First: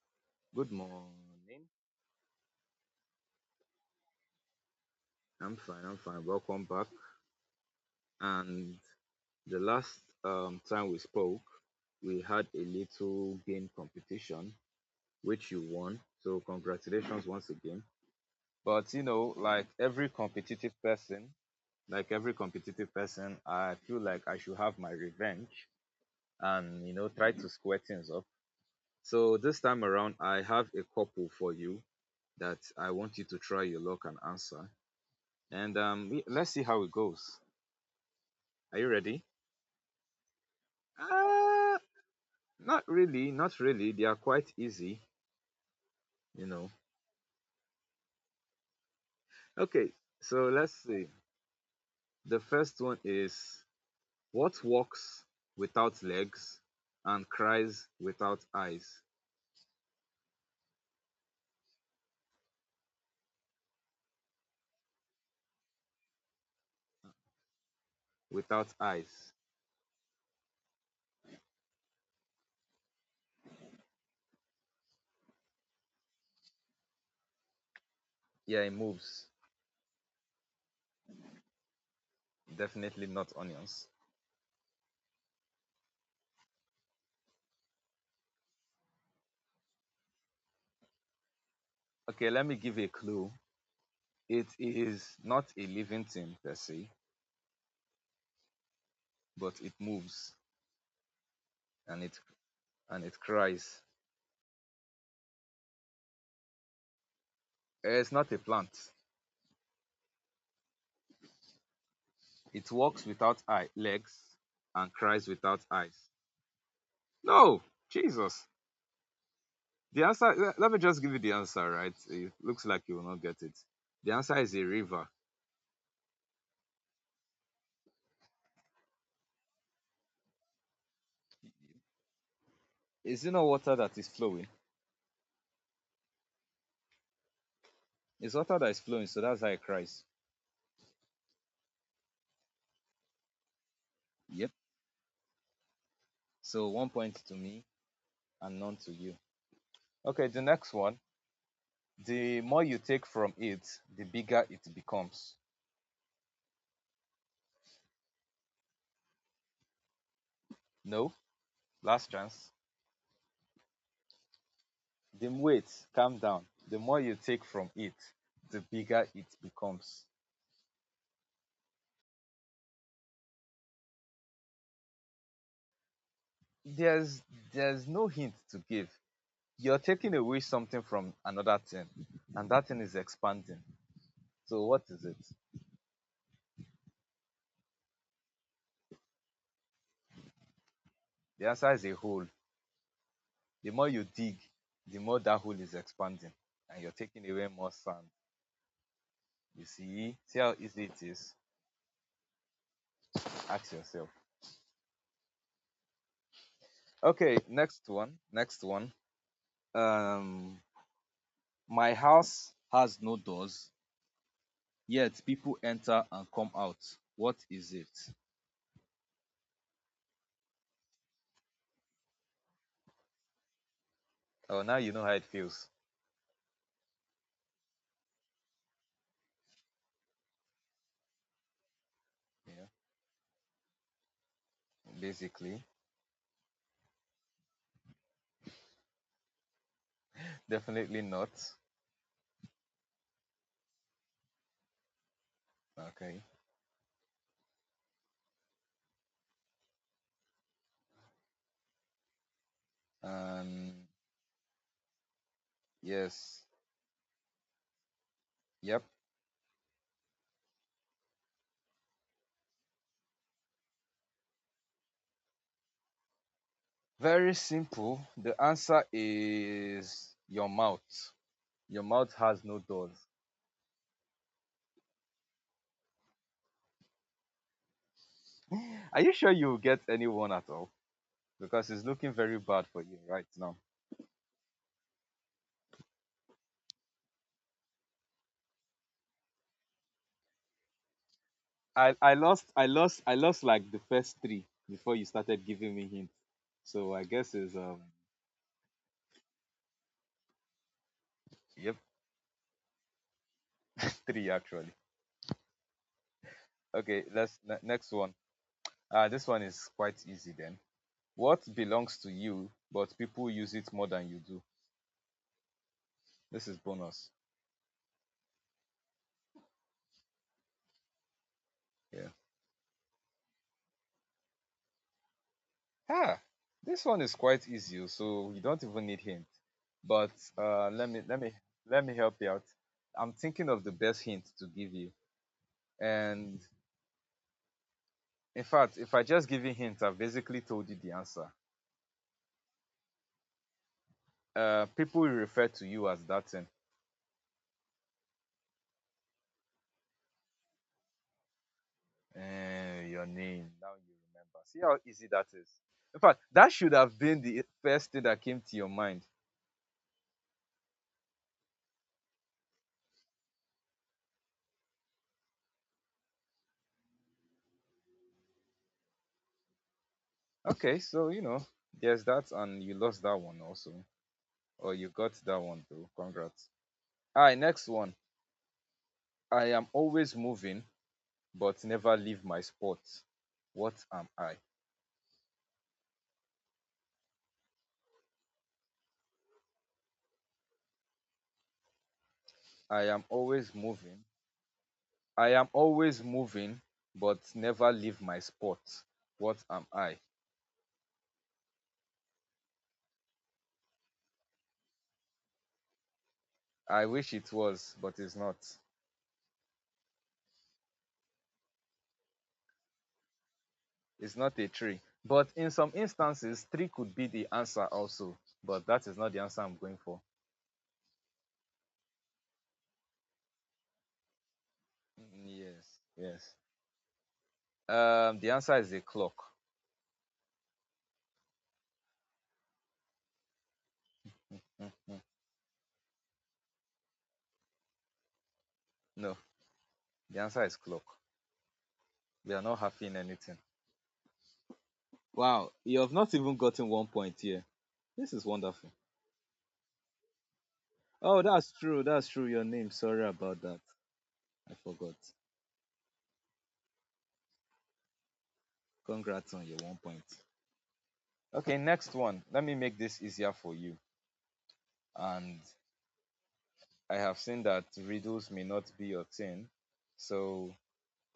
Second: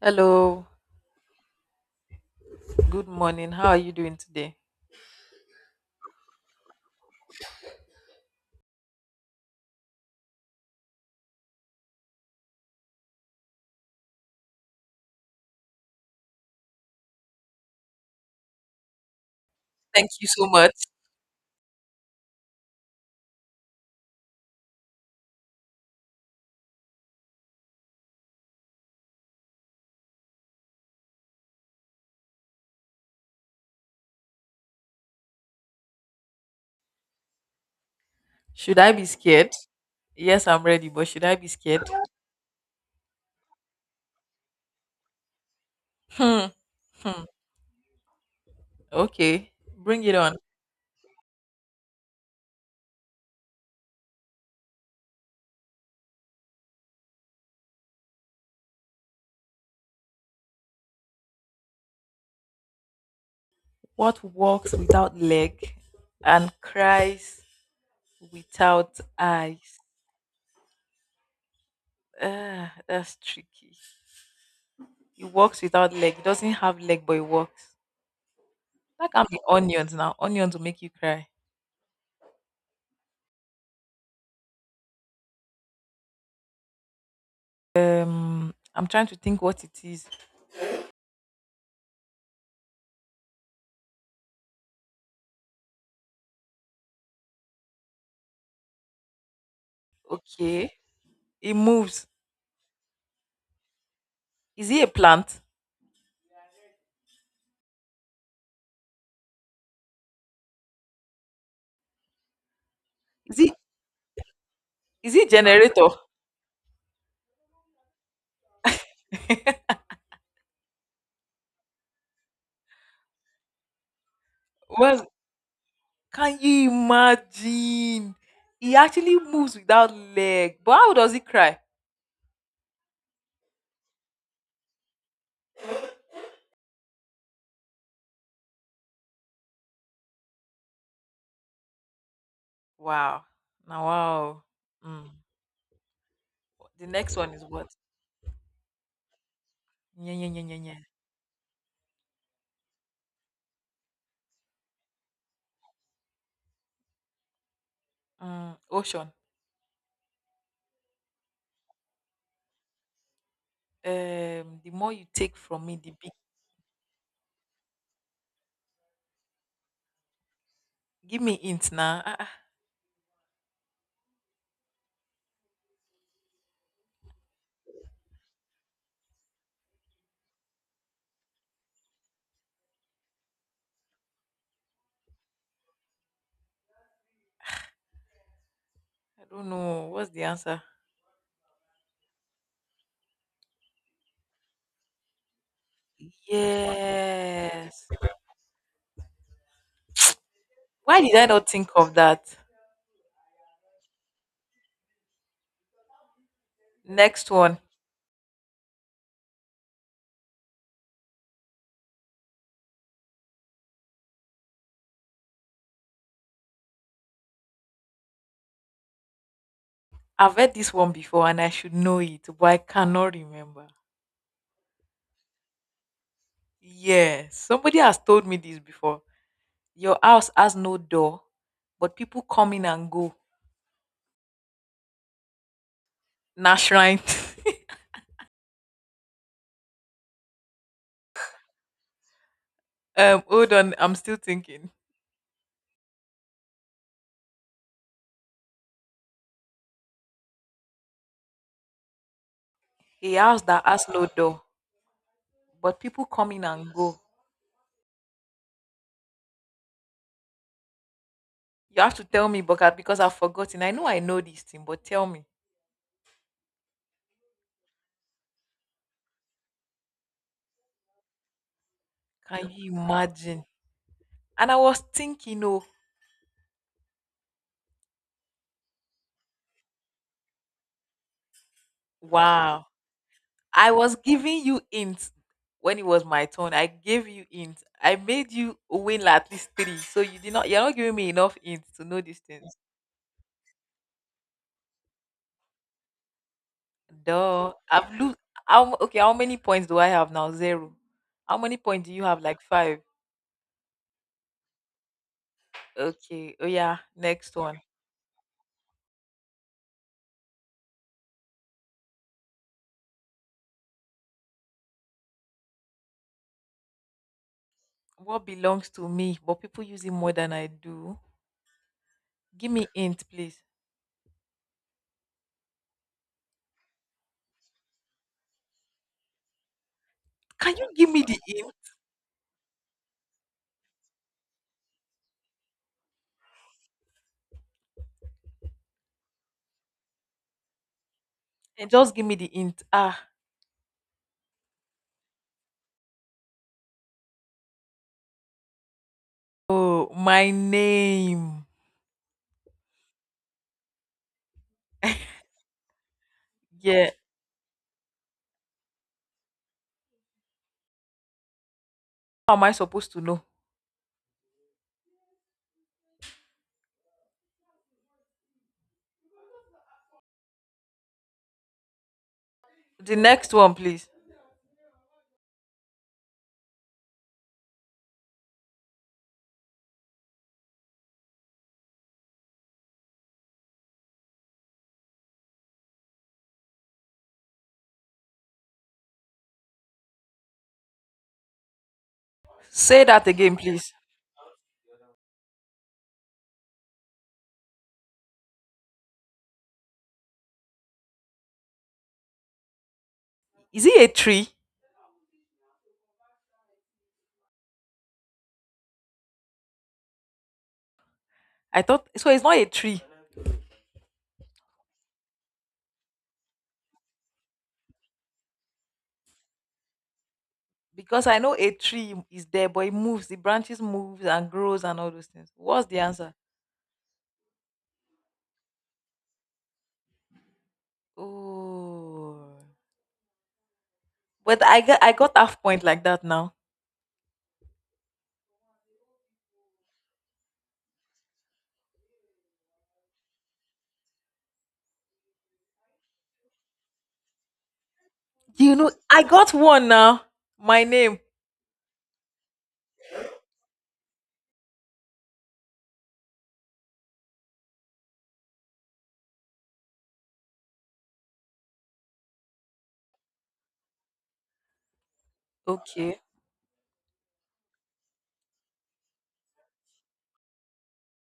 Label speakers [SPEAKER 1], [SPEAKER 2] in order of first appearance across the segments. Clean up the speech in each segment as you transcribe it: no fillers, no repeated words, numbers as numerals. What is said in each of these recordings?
[SPEAKER 1] Hello,
[SPEAKER 2] Good morning.
[SPEAKER 1] good morning. How are you doing today?
[SPEAKER 2] I'm fine. I'm fine. Welcome back. And the last time we spoke, we had a little game competition, which you won. So, congratulations once again. But, you know, like
[SPEAKER 1] Thank
[SPEAKER 2] every
[SPEAKER 1] you so
[SPEAKER 2] competitive
[SPEAKER 1] much.
[SPEAKER 2] person, I feel like I should have my revenge and, you know, try to square things up. So, this time around, I have a couple for you that I want you to try your luck and answer. And let's see how it goes. Are
[SPEAKER 1] Should
[SPEAKER 2] you
[SPEAKER 1] I be
[SPEAKER 2] ready?
[SPEAKER 1] scared? Yes, I'm ready, but should I be
[SPEAKER 2] Uh,
[SPEAKER 1] scared?
[SPEAKER 2] Not really, not really. They are quite easy, you
[SPEAKER 1] Hmm,
[SPEAKER 2] know.
[SPEAKER 1] hmm. Okay,
[SPEAKER 2] Okay,
[SPEAKER 1] bring it on.
[SPEAKER 2] so let's see. The first one is what walks without legs and cries without eyes?
[SPEAKER 1] What walks without leg and cries
[SPEAKER 2] Without
[SPEAKER 1] without
[SPEAKER 2] eyes.
[SPEAKER 1] eyes? Ah, that's tricky. It walks without leg. It doesn't have leg, but it walks.
[SPEAKER 2] Yeah, it
[SPEAKER 1] That
[SPEAKER 2] moves.
[SPEAKER 1] can be onions now. Onions will make you cry.
[SPEAKER 2] Definitely not onions.
[SPEAKER 1] I'm trying to think what it is.
[SPEAKER 2] Okay, let me give a clue. It is not a living thing per se, but it moves
[SPEAKER 1] Okay, it
[SPEAKER 2] and
[SPEAKER 1] moves.
[SPEAKER 2] it and it cries.
[SPEAKER 1] Is it a plant?
[SPEAKER 2] It's not a plant. It walks
[SPEAKER 1] Is
[SPEAKER 2] without
[SPEAKER 1] it
[SPEAKER 2] eye legs and
[SPEAKER 1] is
[SPEAKER 2] cries
[SPEAKER 1] it
[SPEAKER 2] without
[SPEAKER 1] generator?
[SPEAKER 2] eyes. No, Jesus. The answer, let me just give you the answer, right? It looks like you will not get it. The answer is a
[SPEAKER 1] Well,
[SPEAKER 2] river.
[SPEAKER 1] can you imagine? He actually moves without leg. But how does he cry?
[SPEAKER 2] Is it not water that is flowing? It's water that is flowing, so that's how it cries.
[SPEAKER 1] Wow. Now wow.
[SPEAKER 2] Yep.
[SPEAKER 1] Mm.
[SPEAKER 2] So
[SPEAKER 1] The
[SPEAKER 2] 1 point
[SPEAKER 1] next
[SPEAKER 2] to
[SPEAKER 1] one is
[SPEAKER 2] me
[SPEAKER 1] what?
[SPEAKER 2] and none to you.
[SPEAKER 1] Yeah,
[SPEAKER 2] Okay,
[SPEAKER 1] yeah,
[SPEAKER 2] the
[SPEAKER 1] yeah, yeah,
[SPEAKER 2] next
[SPEAKER 1] yeah.
[SPEAKER 2] one. The more you take from it, the bigger it becomes.
[SPEAKER 1] Ocean.
[SPEAKER 2] No, last chance.
[SPEAKER 1] The more you
[SPEAKER 2] The
[SPEAKER 1] take from
[SPEAKER 2] Wait,
[SPEAKER 1] me, the big.
[SPEAKER 2] calm down. The more you take from it, the bigger it becomes.
[SPEAKER 1] Give me hint now.
[SPEAKER 2] There's there's no hint to give. You're taking away something from another thing, and that thing is expanding. So what is it?
[SPEAKER 1] I don't know. What's the answer?
[SPEAKER 2] The answer is a hole. The more you dig, the more that hole is expanding, and you're taking away more
[SPEAKER 1] Yes.
[SPEAKER 2] sand. You see? See how easy
[SPEAKER 1] Why
[SPEAKER 2] it
[SPEAKER 1] did I
[SPEAKER 2] is?
[SPEAKER 1] not think of that?
[SPEAKER 2] Ask yourself.
[SPEAKER 1] Next
[SPEAKER 2] Okay,
[SPEAKER 1] one.
[SPEAKER 2] next one. Next one. Um, my house has no doors, yet people enter and come out. What is it?
[SPEAKER 1] I've heard this one before and I should know it, but I cannot remember.
[SPEAKER 2] Oh, now you know how it feels.
[SPEAKER 1] Yeah, somebody has told me this before. Your house has no door, but people come
[SPEAKER 2] Yeah,
[SPEAKER 1] in and go.
[SPEAKER 2] basically.
[SPEAKER 1] Nash right.
[SPEAKER 2] Definitely not.
[SPEAKER 1] Hold on, I'm still thinking.
[SPEAKER 2] Okay.
[SPEAKER 1] A house that
[SPEAKER 2] Um,
[SPEAKER 1] has no door, but people come
[SPEAKER 2] Yes.
[SPEAKER 1] in and go.
[SPEAKER 2] Yep.
[SPEAKER 1] You have to tell me, Bogat, because I've forgotten. I know this thing, but tell me,
[SPEAKER 2] Very simple. The answer is your mouth. Your mouth has
[SPEAKER 1] can
[SPEAKER 2] no
[SPEAKER 1] you
[SPEAKER 2] doors.
[SPEAKER 1] imagine? And I was thinking, oh,
[SPEAKER 2] Are you sure you will get anyone at all? Because it's looking very bad
[SPEAKER 1] wow.
[SPEAKER 2] for you right now.
[SPEAKER 1] I was giving you hints when it was my turn. I gave you hints. I made you win at least three, so you did not. You're not giving me enough hints to
[SPEAKER 2] I,
[SPEAKER 1] know
[SPEAKER 2] I
[SPEAKER 1] this thing.
[SPEAKER 2] lost I lost I lost like the first three before you started giving me hints. So I guess
[SPEAKER 1] Duh.
[SPEAKER 2] is
[SPEAKER 1] I've lose. Okay, how many points do I have now? Zero. How many
[SPEAKER 2] yep,
[SPEAKER 1] points do you have? Like five.
[SPEAKER 2] three actually.
[SPEAKER 1] Okay. Oh, yeah.
[SPEAKER 2] Okay,
[SPEAKER 1] Next
[SPEAKER 2] let's
[SPEAKER 1] one.
[SPEAKER 2] next one. This one is quite easy then. What belongs to you but people use it more than you do? This is bonus.
[SPEAKER 1] What belongs to me, but people use it more than I do?
[SPEAKER 2] Yeah.
[SPEAKER 1] Give me int, please.
[SPEAKER 2] Ah, this one is quite easy, oh, so you don't even need hint. But
[SPEAKER 1] Can you
[SPEAKER 2] uh, let
[SPEAKER 1] give
[SPEAKER 2] me
[SPEAKER 1] me the
[SPEAKER 2] let me
[SPEAKER 1] int?
[SPEAKER 2] let me help you out. I'm thinking of the best hint to give you. And in fact, if I just give you hint, I've basically told you the answer.
[SPEAKER 1] And just give me the int. Ah.
[SPEAKER 2] People will refer to you as that thing.
[SPEAKER 1] Oh, my name.
[SPEAKER 2] Your name. Now you remember. See how easy that is. In fact, that should
[SPEAKER 1] Yeah.
[SPEAKER 2] have been the first thing that came to your mind.
[SPEAKER 1] How am I supposed to know?
[SPEAKER 2] Okay, so you know, there's that, and you
[SPEAKER 1] The
[SPEAKER 2] lost that
[SPEAKER 1] next
[SPEAKER 2] one
[SPEAKER 1] one,
[SPEAKER 2] also,
[SPEAKER 1] please.
[SPEAKER 2] or you got that one though. Congrats. All right, next one. I am always moving but never leave my spot. What am I?
[SPEAKER 1] Say
[SPEAKER 2] I am
[SPEAKER 1] that again,
[SPEAKER 2] always
[SPEAKER 1] please.
[SPEAKER 2] moving. I am always moving but never leave my spot. What am I?
[SPEAKER 1] Is it a tree?
[SPEAKER 2] I wish it was, but it's not.
[SPEAKER 1] I thought so. It's not a tree.
[SPEAKER 2] It's not a tree, but in some instances tree could be the answer also. But that is not the answer I'm going for.
[SPEAKER 1] Because I know a tree is there, but it moves, the branches moves and grows and all those
[SPEAKER 2] Mm,
[SPEAKER 1] things. What's
[SPEAKER 2] yes,
[SPEAKER 1] the answer?
[SPEAKER 2] yes. The answer is a clock.
[SPEAKER 1] Oh, but I got
[SPEAKER 2] Mm,
[SPEAKER 1] I got half point like that now.
[SPEAKER 2] no, the answer is clock. We are not happy in anything. Wow, you have not even gotten 1 point here. This is
[SPEAKER 1] You know,
[SPEAKER 2] wonderful.
[SPEAKER 1] I got one now. My name.
[SPEAKER 2] Oh, that's true. That's true. Your name. Sorry about that. I forgot. Congrats on your 1 point. Okay, next one. Let me make this easier for you. And
[SPEAKER 1] Okay,
[SPEAKER 2] I have seen that riddles may not be your thing. So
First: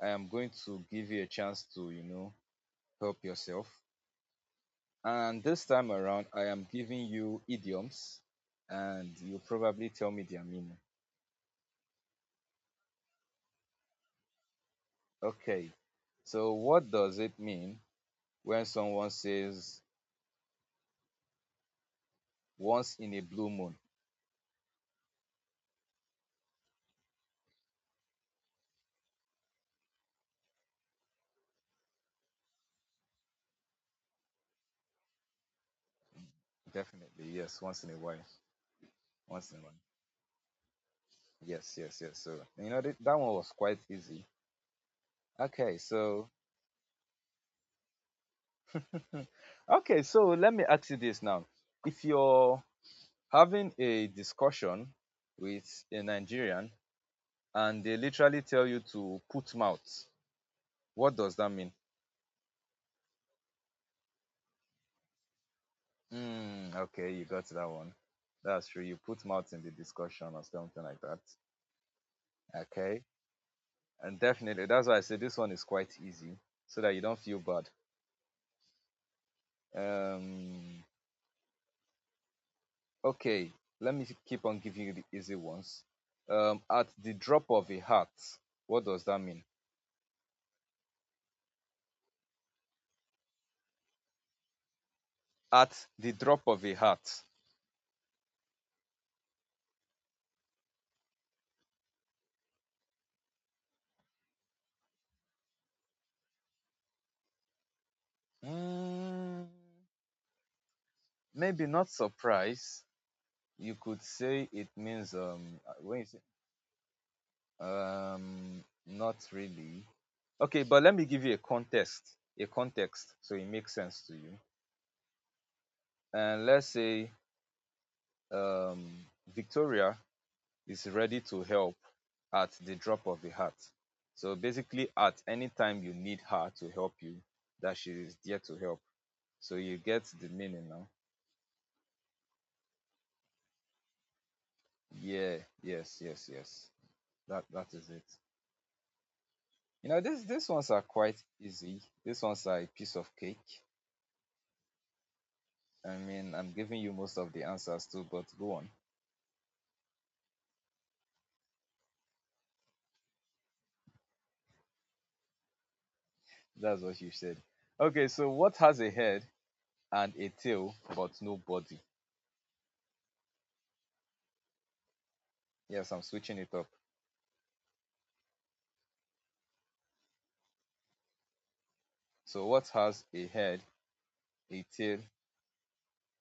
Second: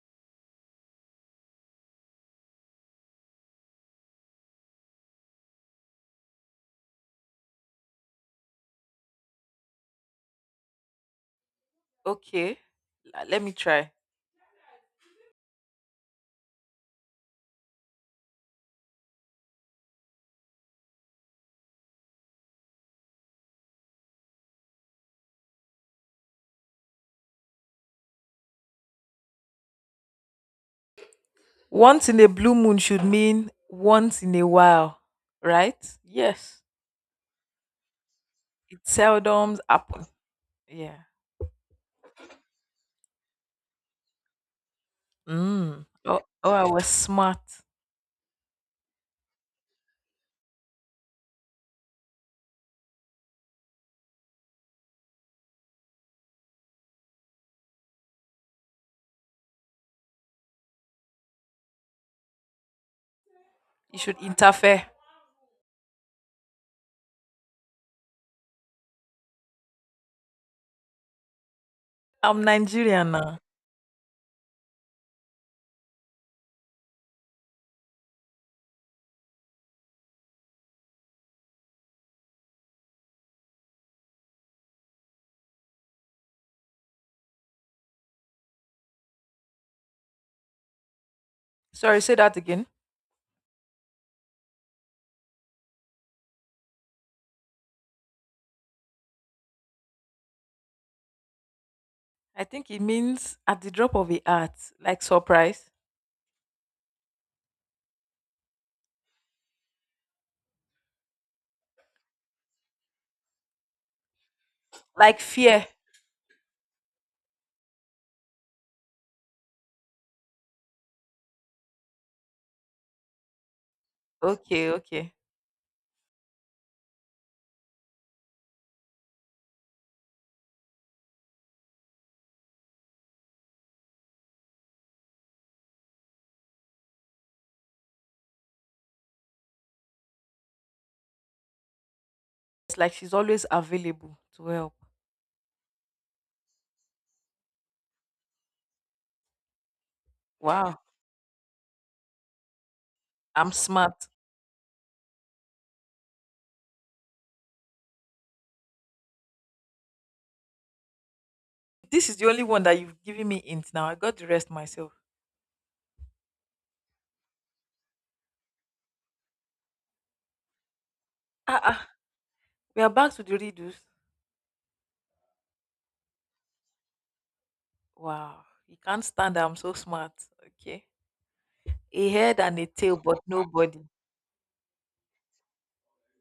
[SPEAKER 2] I am going to give you a chance to, you know, help yourself. And this time around, I am giving you idioms and you probably tell me their meaning.
[SPEAKER 1] okay. Let me try.
[SPEAKER 2] Okay. So what does it mean when someone says once in a blue moon?
[SPEAKER 1] Once in a blue moon should mean once in a while, right? Yes.
[SPEAKER 2] Definitely, yes. Once in a while.
[SPEAKER 1] It
[SPEAKER 2] Once in a
[SPEAKER 1] seldom
[SPEAKER 2] while.
[SPEAKER 1] happen. Yeah.
[SPEAKER 2] Yes, yes, yes. So you know that one was quite easy. Okay,
[SPEAKER 1] Mm. Oh,
[SPEAKER 2] so
[SPEAKER 1] oh, I was smart.
[SPEAKER 2] let me ask you this now. If you're having a discussion with a Nigerian and they literally tell you to put mouth, what does that mean?
[SPEAKER 1] You should interfere.
[SPEAKER 2] Mm, okay, you got that one. That's true. You put mouth in the discussion or something like that.
[SPEAKER 1] I'm
[SPEAKER 2] Okay.
[SPEAKER 1] Nigerian now.
[SPEAKER 2] And definitely that's why I say this one is quite easy so that you don't feel bad. Um Okay, let me keep on giving you the easy ones. At the drop of a hat, what does that mean?
[SPEAKER 1] Sorry, say that again.
[SPEAKER 2] At the drop of a hat,
[SPEAKER 1] I think it means at the drop of a hat, like surprise,
[SPEAKER 2] mm, maybe not surprise. You could say it means
[SPEAKER 1] like fear.
[SPEAKER 2] when you say not really. Okay, but let me give you a context, so it makes sense to you.
[SPEAKER 1] Okay, okay.
[SPEAKER 2] And let's say um, Victoria is ready to help at the drop of a hat. So basically, at any time you need her to help you, that she is there to help. So you get the meaning now.
[SPEAKER 1] It's like she's always available to help.
[SPEAKER 2] Yeah, yes, yes, yes. That is it. You know, this. These ones
[SPEAKER 1] Wow,
[SPEAKER 2] are quite easy. These ones are a piece of
[SPEAKER 1] I'm
[SPEAKER 2] cake.
[SPEAKER 1] smart.
[SPEAKER 2] I mean, I'm giving you most of the answers too, but go on.
[SPEAKER 1] This is the only one that you've given me int now. I got the rest myself.
[SPEAKER 2] That's what you said. Okay, so what has a head and a tail but no
[SPEAKER 1] Ah,
[SPEAKER 2] body?
[SPEAKER 1] ah. We are back to the riddles.
[SPEAKER 2] Yes, I'm switching it up.
[SPEAKER 1] Wow, you can't stand that I'm so smart. Okay. A head
[SPEAKER 2] So
[SPEAKER 1] and
[SPEAKER 2] what
[SPEAKER 1] a tail,
[SPEAKER 2] has
[SPEAKER 1] but
[SPEAKER 2] a
[SPEAKER 1] no
[SPEAKER 2] head,
[SPEAKER 1] body.
[SPEAKER 2] a tail,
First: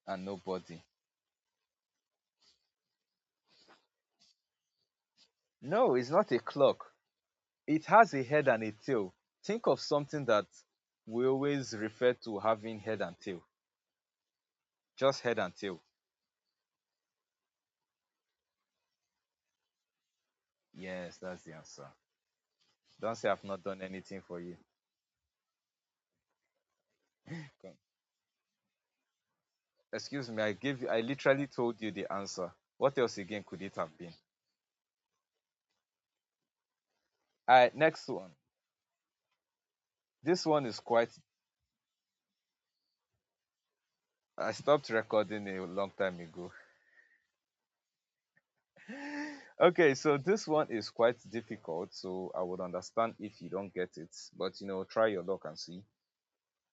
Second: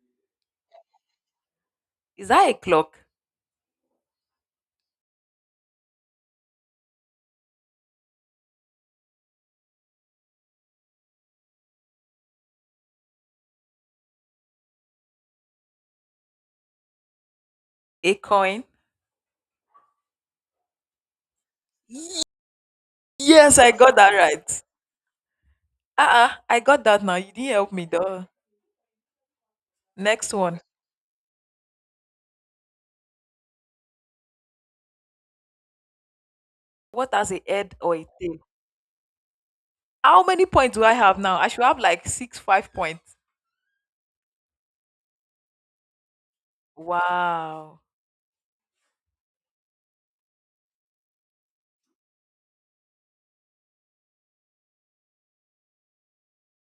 [SPEAKER 2] and no body?
[SPEAKER 1] Is that a clock?
[SPEAKER 2] No, it's not a clock. It has a head and a tail. Think of something that we always refer to having head and tail. Just head and tail.
[SPEAKER 1] A coin?
[SPEAKER 2] Yes, that's the answer. Don't say I've
[SPEAKER 1] Yes,
[SPEAKER 2] not
[SPEAKER 1] I
[SPEAKER 2] done
[SPEAKER 1] got that
[SPEAKER 2] anything for you.
[SPEAKER 1] right. Ah, ah. I got that now. You didn't help me, though.
[SPEAKER 2] Excuse
[SPEAKER 1] Next
[SPEAKER 2] me,
[SPEAKER 1] one.
[SPEAKER 2] I literally told you the answer. What else again could it have been?
[SPEAKER 1] What has a
[SPEAKER 2] Alright,
[SPEAKER 1] head or
[SPEAKER 2] next
[SPEAKER 1] a
[SPEAKER 2] one.
[SPEAKER 1] tail? How many
[SPEAKER 2] This one
[SPEAKER 1] points
[SPEAKER 2] is
[SPEAKER 1] do I
[SPEAKER 2] quite
[SPEAKER 1] have now? I should have like six, 5 points.
[SPEAKER 2] I stopped recording a long time ago.
[SPEAKER 1] Wow.
[SPEAKER 2] Okay, so this one is quite difficult, so I would understand if you don't get it, but you know, try your luck and see.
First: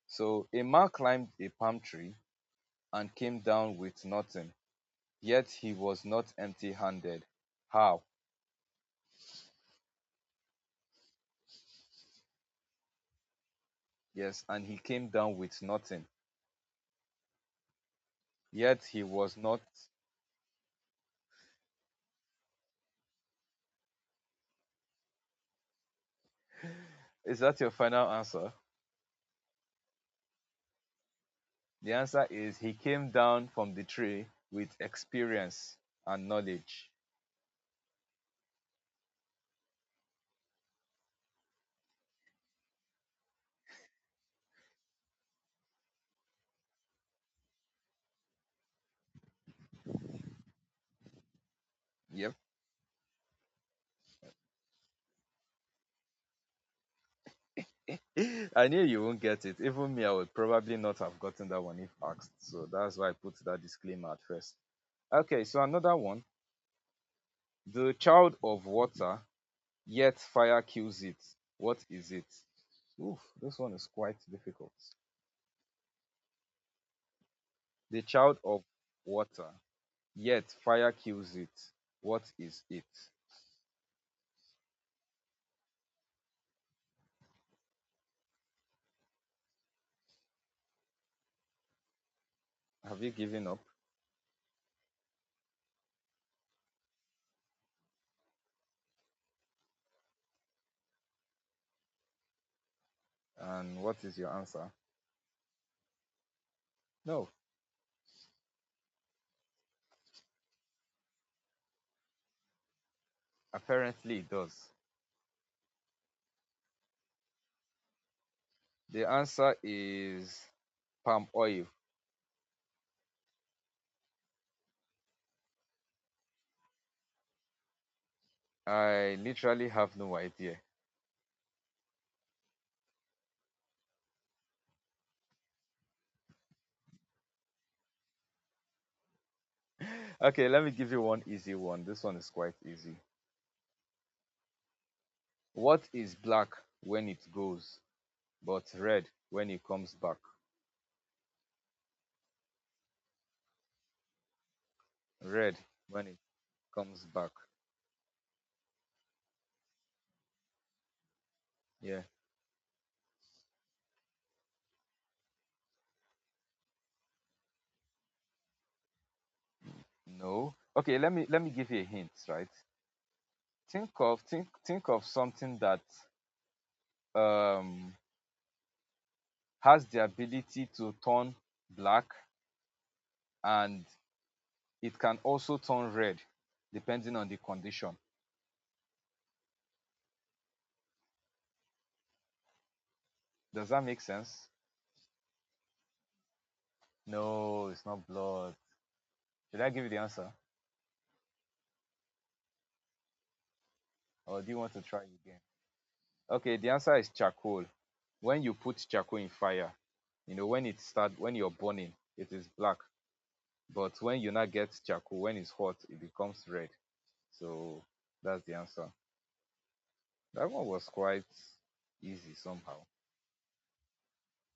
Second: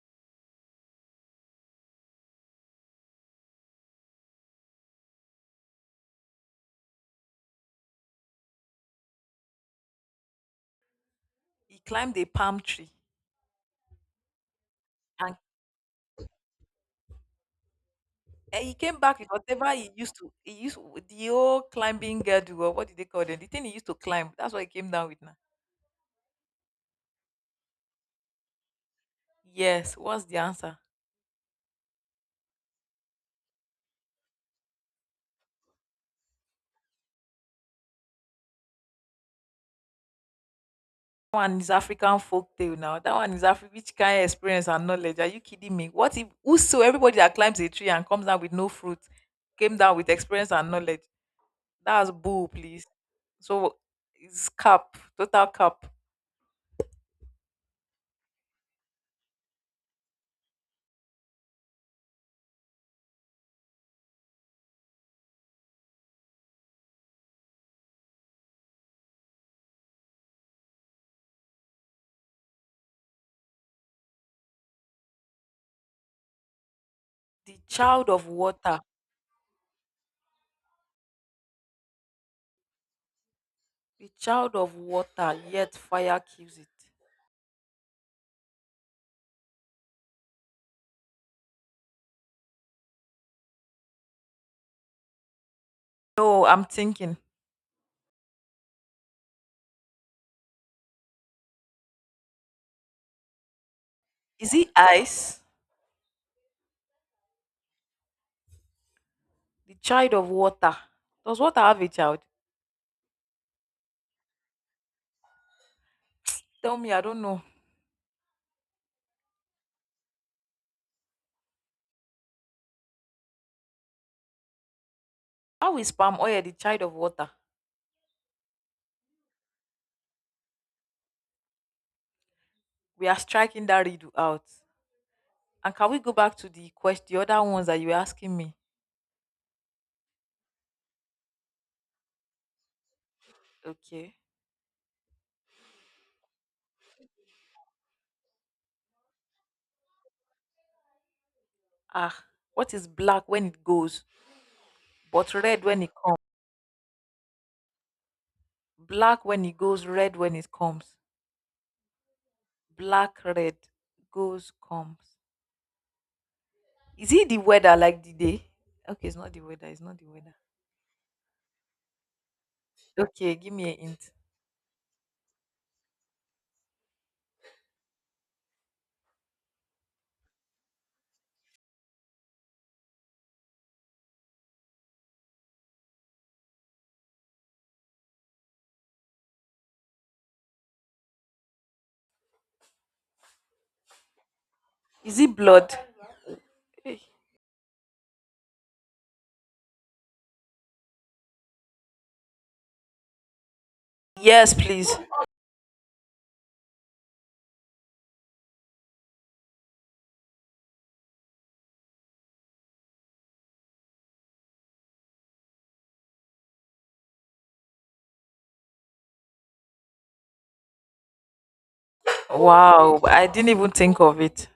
[SPEAKER 2] So a man climbed a palm tree and came down with nothing, yet he was not empty handed. How?
[SPEAKER 1] He climbed a palm tree
[SPEAKER 2] Yes, and he came
[SPEAKER 1] and
[SPEAKER 2] down with nothing,
[SPEAKER 1] and he
[SPEAKER 2] yet
[SPEAKER 1] came
[SPEAKER 2] he
[SPEAKER 1] back with
[SPEAKER 2] was not.
[SPEAKER 1] whatever he used to he used the old climbing girdle or what did they call them? The thing he used to climb. That's what he came down with now.
[SPEAKER 2] Is that your final answer?
[SPEAKER 1] Yes. What's the answer?
[SPEAKER 2] The answer is he came down from the tree with experience and knowledge.
[SPEAKER 1] That one is African folk tale now. That one is African which kind of experience and knowledge. Are you kidding me? What if whoso everybody that climbs a tree and comes down with no fruit came down with experience and knowledge? That's
[SPEAKER 2] Yep.
[SPEAKER 1] bull, please. So it's cap, total cap.
[SPEAKER 2] I knew you won't get it. Even me, I would probably not have gotten that one if asked. So that's why I put that disclaimer at first. Okay, so another one. The child of water. Yet fire kills it. What is it? Oof, this one is quite difficult.
[SPEAKER 1] The
[SPEAKER 2] The
[SPEAKER 1] child of
[SPEAKER 2] child of
[SPEAKER 1] water,
[SPEAKER 2] water. Yet fire kills it. What is it?
[SPEAKER 1] the child of water, yet fire kills it.
[SPEAKER 2] Have you given up?
[SPEAKER 1] No, I'm thinking.
[SPEAKER 2] And what is your
[SPEAKER 1] Is it
[SPEAKER 2] answer?
[SPEAKER 1] ice?
[SPEAKER 2] No,
[SPEAKER 1] The child of water. Does water have a child?
[SPEAKER 2] apparently it does.
[SPEAKER 1] Tell me, I don't know.
[SPEAKER 2] The answer is palm oil.
[SPEAKER 1] How is palm oil the child of water?
[SPEAKER 2] I literally have no idea.
[SPEAKER 1] We are striking that riddle out. And can we go back to the question, the other ones that you were asking me?
[SPEAKER 2] Okay, let me give you one easy one. This one is quite easy.
[SPEAKER 1] Okay.
[SPEAKER 2] What is black when it goes, but red when it comes back?
[SPEAKER 1] Ah, what is black when it goes, but
[SPEAKER 2] Red
[SPEAKER 1] red when it
[SPEAKER 2] when it
[SPEAKER 1] comes?
[SPEAKER 2] comes back.
[SPEAKER 1] Black when it goes, red when it comes.
[SPEAKER 2] Yeah.
[SPEAKER 1] Black, red, goes, comes. Is it the weather like the day? Okay, it's not the weather. It's not the weather.
[SPEAKER 2] No. Okay, let me give you a hint, right?
[SPEAKER 1] Okay, give me a
[SPEAKER 2] Think
[SPEAKER 1] hint.
[SPEAKER 2] of think think of something that um has the ability to turn black and it can also turn red depending on the condition. Does that make sense?
[SPEAKER 1] Is it blood? Eh,
[SPEAKER 2] No, it's not blood. Should I give you the answer or do
[SPEAKER 1] Yes,
[SPEAKER 2] you want to
[SPEAKER 1] please.
[SPEAKER 2] try again? Okay, the answer is charcoal. When you put charcoal in fire, when it start when you're burning, it is black. But when you now get charcoal, when it's hot, it becomes red. So that's the answer. That one was quite easy somehow.
[SPEAKER 1] Wow, I didn't even think of it.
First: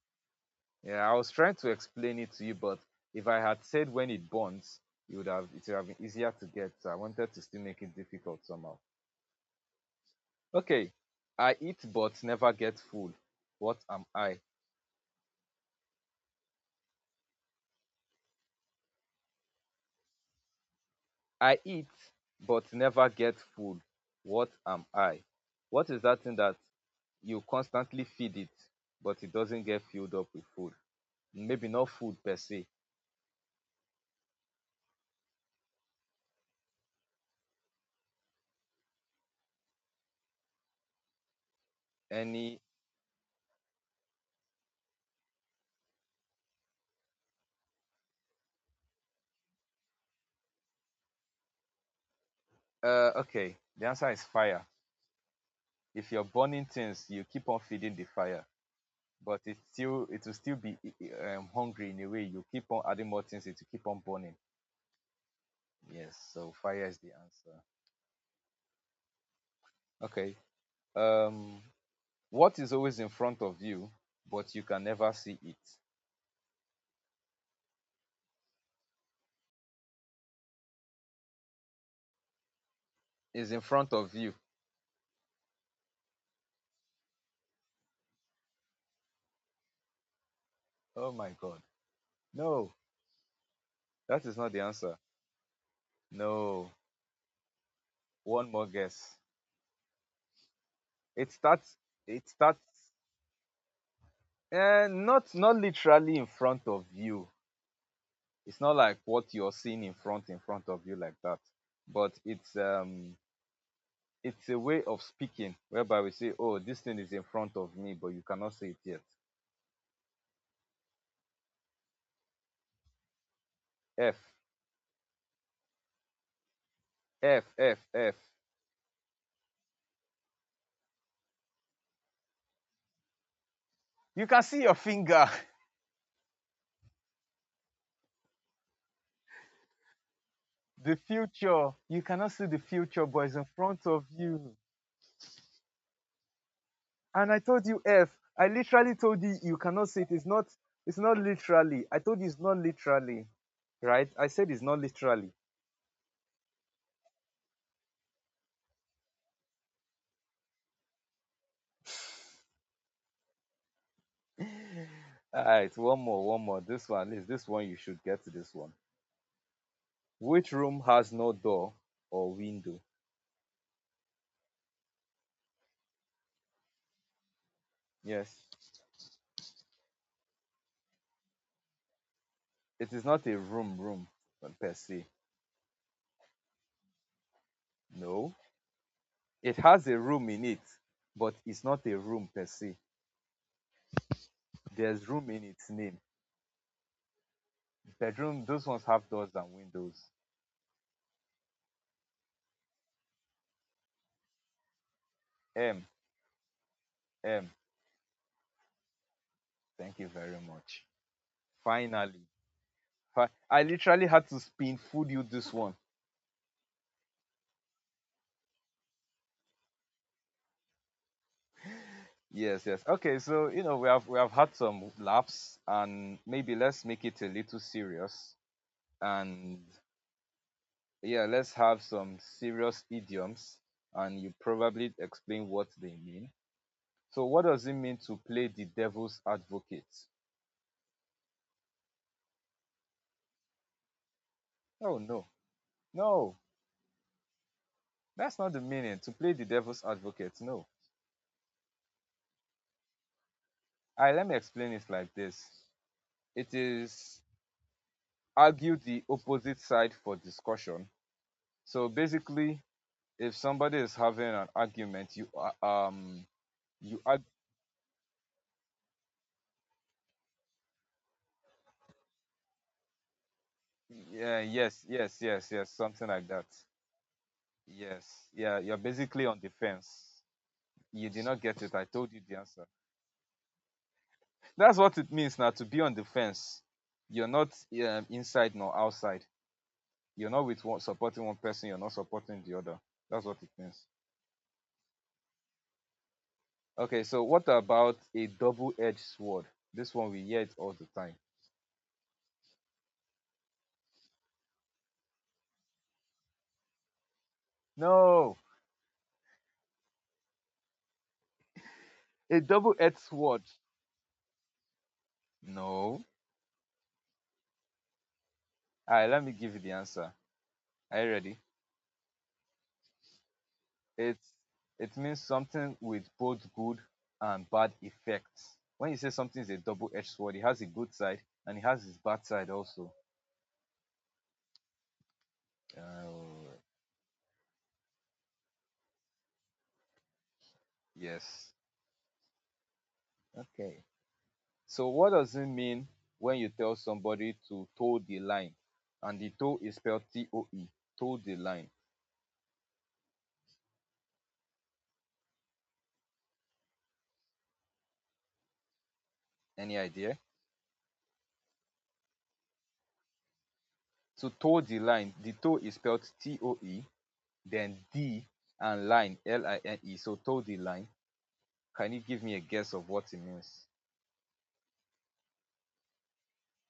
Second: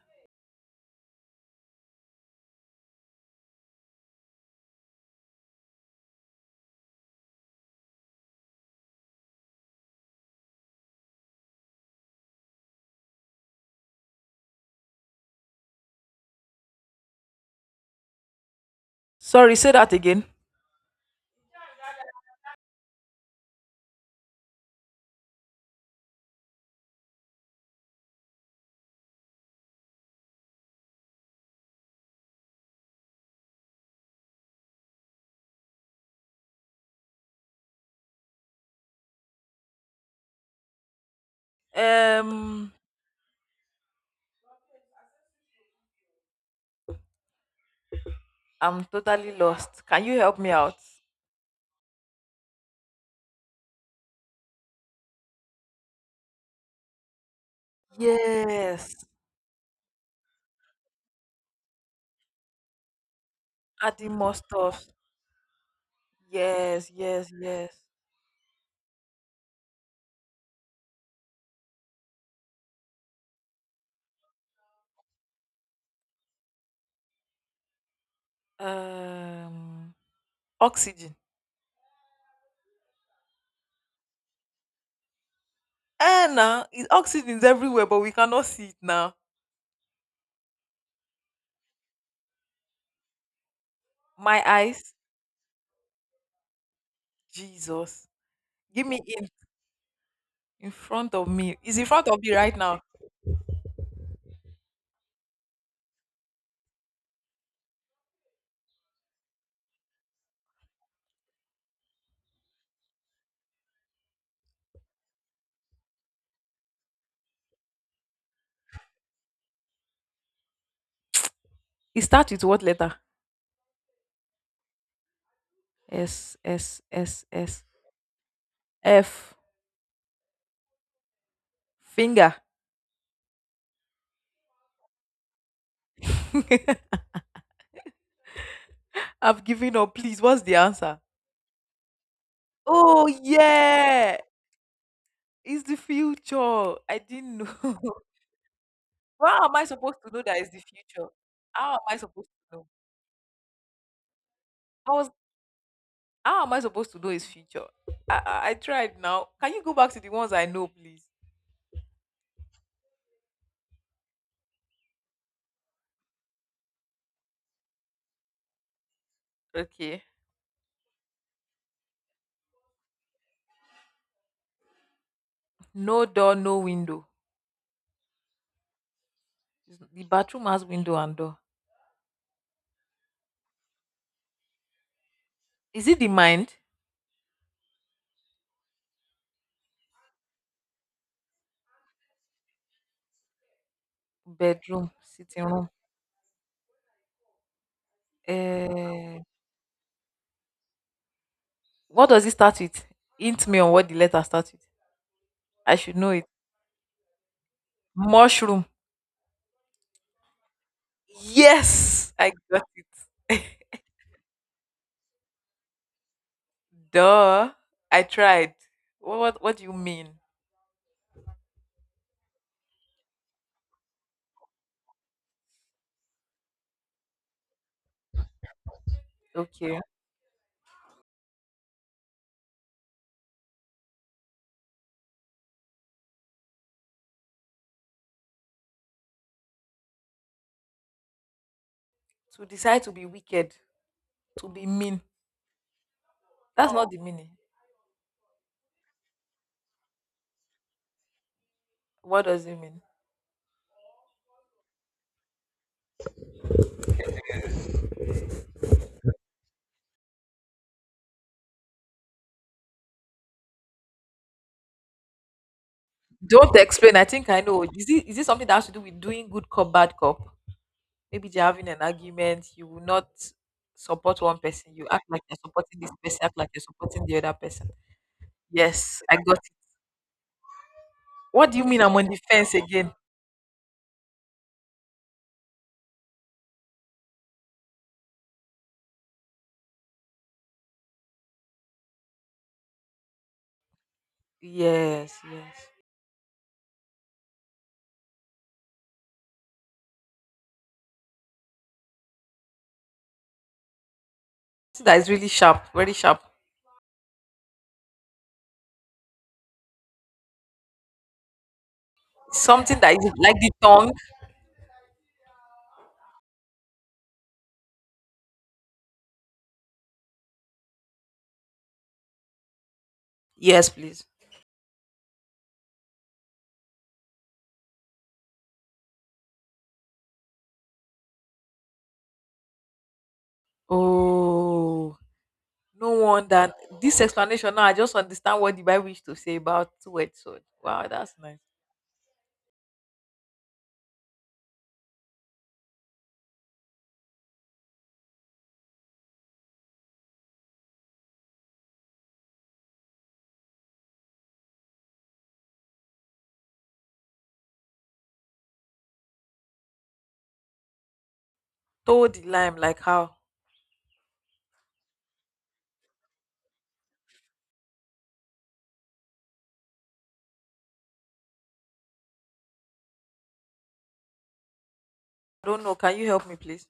[SPEAKER 2] Yeah, I was trying to explain it to you, but if I had said when it burns, it would have been easier to get. So I wanted to still make it difficult somehow. Okay. I eat but never get full. What am I?
[SPEAKER 1] Sorry, say that again.
[SPEAKER 2] I eat but never get full. What am I? What is that thing that you constantly feed it, but it doesn't get filled up with food? Maybe not food per se, any
[SPEAKER 1] Um, I'm totally lost. Can you help me out?
[SPEAKER 2] okay, the answer is fire. If you're burning things, you keep on feeding the fire,
[SPEAKER 1] Yes,
[SPEAKER 2] but it will still be hungry in a way. You keep on adding more things, it will keep on
[SPEAKER 1] adding more
[SPEAKER 2] burning.
[SPEAKER 1] stuff.
[SPEAKER 2] Yes, so fire
[SPEAKER 1] Yes,
[SPEAKER 2] is the
[SPEAKER 1] yes,
[SPEAKER 2] answer.
[SPEAKER 1] yes.
[SPEAKER 2] Okay, um what is always in front of you but you can never see it?
[SPEAKER 1] Um, oxygen.
[SPEAKER 2] Is in front of you?
[SPEAKER 1] Now it oxygen is everywhere, but we cannot see it now.
[SPEAKER 2] Oh my god. No, that is
[SPEAKER 1] My
[SPEAKER 2] not the
[SPEAKER 1] eyes,
[SPEAKER 2] answer. No.
[SPEAKER 1] Jesus.
[SPEAKER 2] One more
[SPEAKER 1] Give me
[SPEAKER 2] guess.
[SPEAKER 1] In front of
[SPEAKER 2] it
[SPEAKER 1] me.
[SPEAKER 2] starts
[SPEAKER 1] It's in front of
[SPEAKER 2] it
[SPEAKER 1] me right
[SPEAKER 2] starts
[SPEAKER 1] now.
[SPEAKER 2] Not literally in front of you. It's not like what you're seeing in front of you like that. But it's a way of speaking whereby we say, "Oh, this thing is in front of me, but you cannot see it yet."
[SPEAKER 1] It starts with what letter?
[SPEAKER 2] F
[SPEAKER 1] S, S, S,
[SPEAKER 2] F
[SPEAKER 1] S,
[SPEAKER 2] F F.
[SPEAKER 1] F. Finger.
[SPEAKER 2] You can see your finger.
[SPEAKER 1] I've given up. Please, what's the
[SPEAKER 2] The
[SPEAKER 1] answer?
[SPEAKER 2] future. You cannot see the future,
[SPEAKER 1] Oh,
[SPEAKER 2] but it's in front of
[SPEAKER 1] yeah.
[SPEAKER 2] you.
[SPEAKER 1] It's the future. I
[SPEAKER 2] And I
[SPEAKER 1] didn't
[SPEAKER 2] told
[SPEAKER 1] know.
[SPEAKER 2] you F. I literally told you
[SPEAKER 1] How
[SPEAKER 2] you
[SPEAKER 1] am I
[SPEAKER 2] cannot
[SPEAKER 1] supposed
[SPEAKER 2] see it.
[SPEAKER 1] to know
[SPEAKER 2] It's
[SPEAKER 1] that
[SPEAKER 2] not
[SPEAKER 1] it's the
[SPEAKER 2] it's
[SPEAKER 1] future?
[SPEAKER 2] not
[SPEAKER 1] How am
[SPEAKER 2] literally.
[SPEAKER 1] I
[SPEAKER 2] I told you
[SPEAKER 1] supposed
[SPEAKER 2] it's
[SPEAKER 1] to
[SPEAKER 2] not
[SPEAKER 1] know?
[SPEAKER 2] literally, right? I said it's not
[SPEAKER 1] I was,
[SPEAKER 2] literally.
[SPEAKER 1] how am I supposed to know it's future? I tried now. Can you go back to the ones I know, please?
[SPEAKER 2] All right, one more, one more. This one, at least this one, you should get to this one.
[SPEAKER 1] Okay.
[SPEAKER 2] Which room has no door or window?
[SPEAKER 1] No door, no window.
[SPEAKER 2] Yes,
[SPEAKER 1] The bathroom has window and door.
[SPEAKER 2] it is not a room per se.
[SPEAKER 1] Is it the mind?
[SPEAKER 2] No, it has a room in it, but it's not a room per se.
[SPEAKER 1] Bedroom,
[SPEAKER 2] There's room in
[SPEAKER 1] sitting room.
[SPEAKER 2] its name. Bedroom, those ones have
[SPEAKER 1] Eh,
[SPEAKER 2] doors and windows.
[SPEAKER 1] what does it start with? Hint me on what the letter starts with. I
[SPEAKER 2] M,
[SPEAKER 1] should know it.
[SPEAKER 2] M,
[SPEAKER 1] Mushroom.
[SPEAKER 2] thank you very much.
[SPEAKER 1] Yes,
[SPEAKER 2] Finally,
[SPEAKER 1] I got it.
[SPEAKER 2] I literally had to spoon food you this one.
[SPEAKER 1] Duh, I tried. What do you mean?
[SPEAKER 2] Yes, yes. Okay, so you know we have had some laughs, and maybe let's make it a little serious, and
[SPEAKER 1] Okay.
[SPEAKER 2] yeah, let's have some serious idioms, and you probably explain what they mean. So, what does it mean to play the devil's advocate?
[SPEAKER 1] To decide to be wicked, to be
[SPEAKER 2] Oh
[SPEAKER 1] mean.
[SPEAKER 2] no, no,
[SPEAKER 1] That's not the meaning.
[SPEAKER 2] that's not the meaning. To play the devil's advocate, no.
[SPEAKER 1] What does it mean?
[SPEAKER 2] I let me explain it like this. It is argue the opposite side for discussion. So basically, if somebody is having an argument,
[SPEAKER 1] Don't explain.
[SPEAKER 2] you
[SPEAKER 1] I
[SPEAKER 2] arg-
[SPEAKER 1] think I know. Is it something that has to do with doing good cop, bad cop? Maybe they're having an argument. You will not support one
[SPEAKER 2] yeah,
[SPEAKER 1] person.
[SPEAKER 2] yes,
[SPEAKER 1] You act
[SPEAKER 2] yes,
[SPEAKER 1] like you're
[SPEAKER 2] yes, yes,
[SPEAKER 1] supporting this
[SPEAKER 2] something
[SPEAKER 1] person,
[SPEAKER 2] like
[SPEAKER 1] act
[SPEAKER 2] that.
[SPEAKER 1] like you're supporting the other person.
[SPEAKER 2] Yes, yeah, you're
[SPEAKER 1] Yes, I
[SPEAKER 2] basically
[SPEAKER 1] got
[SPEAKER 2] on the
[SPEAKER 1] it.
[SPEAKER 2] fence. You did not
[SPEAKER 1] What do
[SPEAKER 2] get
[SPEAKER 1] you
[SPEAKER 2] it.
[SPEAKER 1] mean
[SPEAKER 2] I
[SPEAKER 1] I'm on
[SPEAKER 2] told
[SPEAKER 1] the
[SPEAKER 2] you the
[SPEAKER 1] fence
[SPEAKER 2] answer.
[SPEAKER 1] again?
[SPEAKER 2] That's what it means now to be on the fence. You're not inside nor outside. You're not with one supporting one person. You're not supporting the other. That's what it means.
[SPEAKER 1] Yes, yes.
[SPEAKER 2] Okay, so what about a double-edged sword? This one we hear it all the time.
[SPEAKER 1] Something that is really sharp, very sharp.
[SPEAKER 2] No, a
[SPEAKER 1] Something that
[SPEAKER 2] double-edged
[SPEAKER 1] is like
[SPEAKER 2] sword.
[SPEAKER 1] the tongue.
[SPEAKER 2] No, all right, let me give you the answer. Are you ready?
[SPEAKER 1] Yes, please.
[SPEAKER 2] It's it means something with both good and bad effects. When you say something is a double-edged sword, it has a good side and it has its bad side also.
[SPEAKER 1] Oh, no wonder.
[SPEAKER 2] Oh,
[SPEAKER 1] This explanation now, I just understand what the Bible used to say about two-edged sword. Wow, that's nice.
[SPEAKER 2] yes. Okay. So what does it mean when you tell somebody to toe the line? And the toe is spelled toe, toe the line. Any idea?
[SPEAKER 1] Toe the lime, like how?
[SPEAKER 2] To toe the line, the toe is spelled toe, then D and line, line. So toe the line. Can you give me a guess of what it means?
[SPEAKER 1] I don't know. Can you help me, please?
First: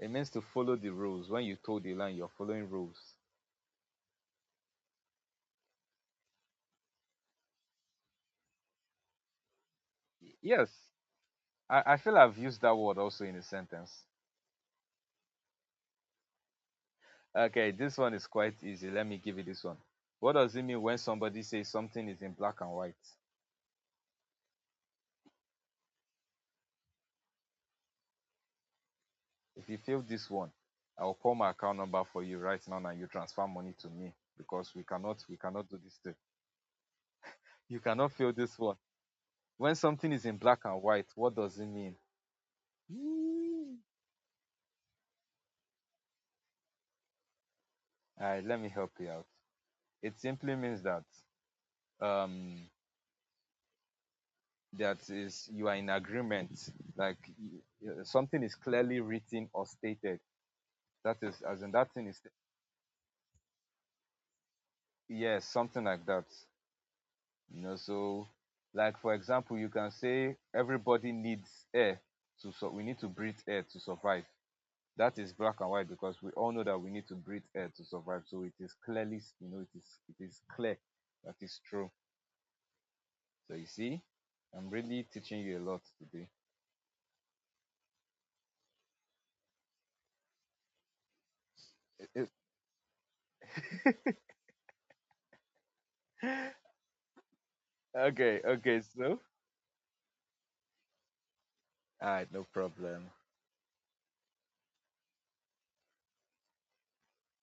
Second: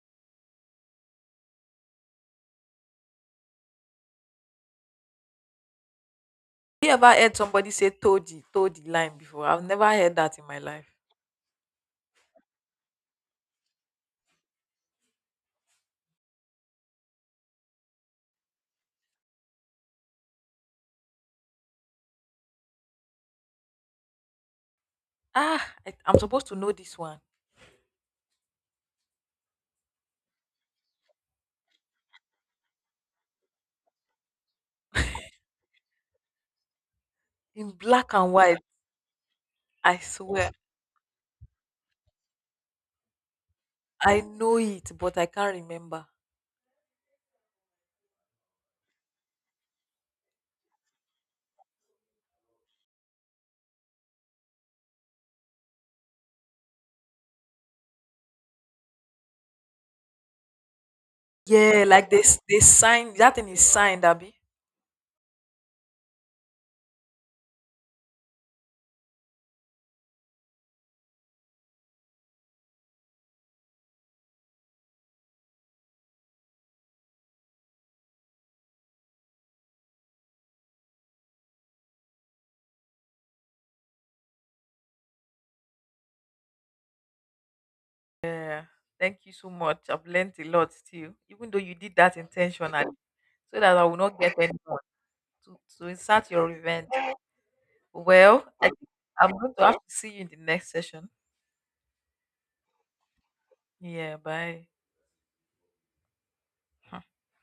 [SPEAKER 2] It means to follow the rules. When you toe the line, you're following rules.
[SPEAKER 1] You ever heard somebody say toe the line before? I've never heard that in my
[SPEAKER 2] Yes,
[SPEAKER 1] life.
[SPEAKER 2] I feel I've used that word also in a sentence. Okay, this one is quite easy. Let me give you this one. What does it mean when somebody says something is in black and white?
[SPEAKER 1] I'm supposed to know this one
[SPEAKER 2] If you fail this one, I'll call my account number for you right now and you transfer money to me because we cannot do this thing.
[SPEAKER 1] in
[SPEAKER 2] You cannot
[SPEAKER 1] black
[SPEAKER 2] fail
[SPEAKER 1] and white.
[SPEAKER 2] this one. When
[SPEAKER 1] I
[SPEAKER 2] something is in
[SPEAKER 1] swear,
[SPEAKER 2] black and white, what does it mean?
[SPEAKER 1] I know it, but I can't remember.
[SPEAKER 2] All right, let me help you out. It simply means that um, that is, you are in agreement, like y- something is clearly written or stated, that is, as in
[SPEAKER 1] Yeah,
[SPEAKER 2] that thing
[SPEAKER 1] like
[SPEAKER 2] is,
[SPEAKER 1] this, they signed that thing is signed, Abby.
[SPEAKER 2] yes, something like that, you know. So, like, for example, you can say everybody needs air to so we need to breathe air to survive. That is black and white, because we all know that we need to breathe air to survive, so it is clearly, you know, it is, it is clear, that is true. So you see, I'm really teaching you a lot today.
[SPEAKER 1] Yeah. Thank you so much. I've learned a lot still, even though you did
[SPEAKER 2] It-
[SPEAKER 1] that
[SPEAKER 2] it-
[SPEAKER 1] intentionally, so that I will not get anyone to insert your revenge.
[SPEAKER 2] Okay,
[SPEAKER 1] Well, I
[SPEAKER 2] okay.
[SPEAKER 1] think
[SPEAKER 2] So
[SPEAKER 1] I'm going to have to see you in the next session.
[SPEAKER 2] all right, no problem.
[SPEAKER 1] Yeah, bye.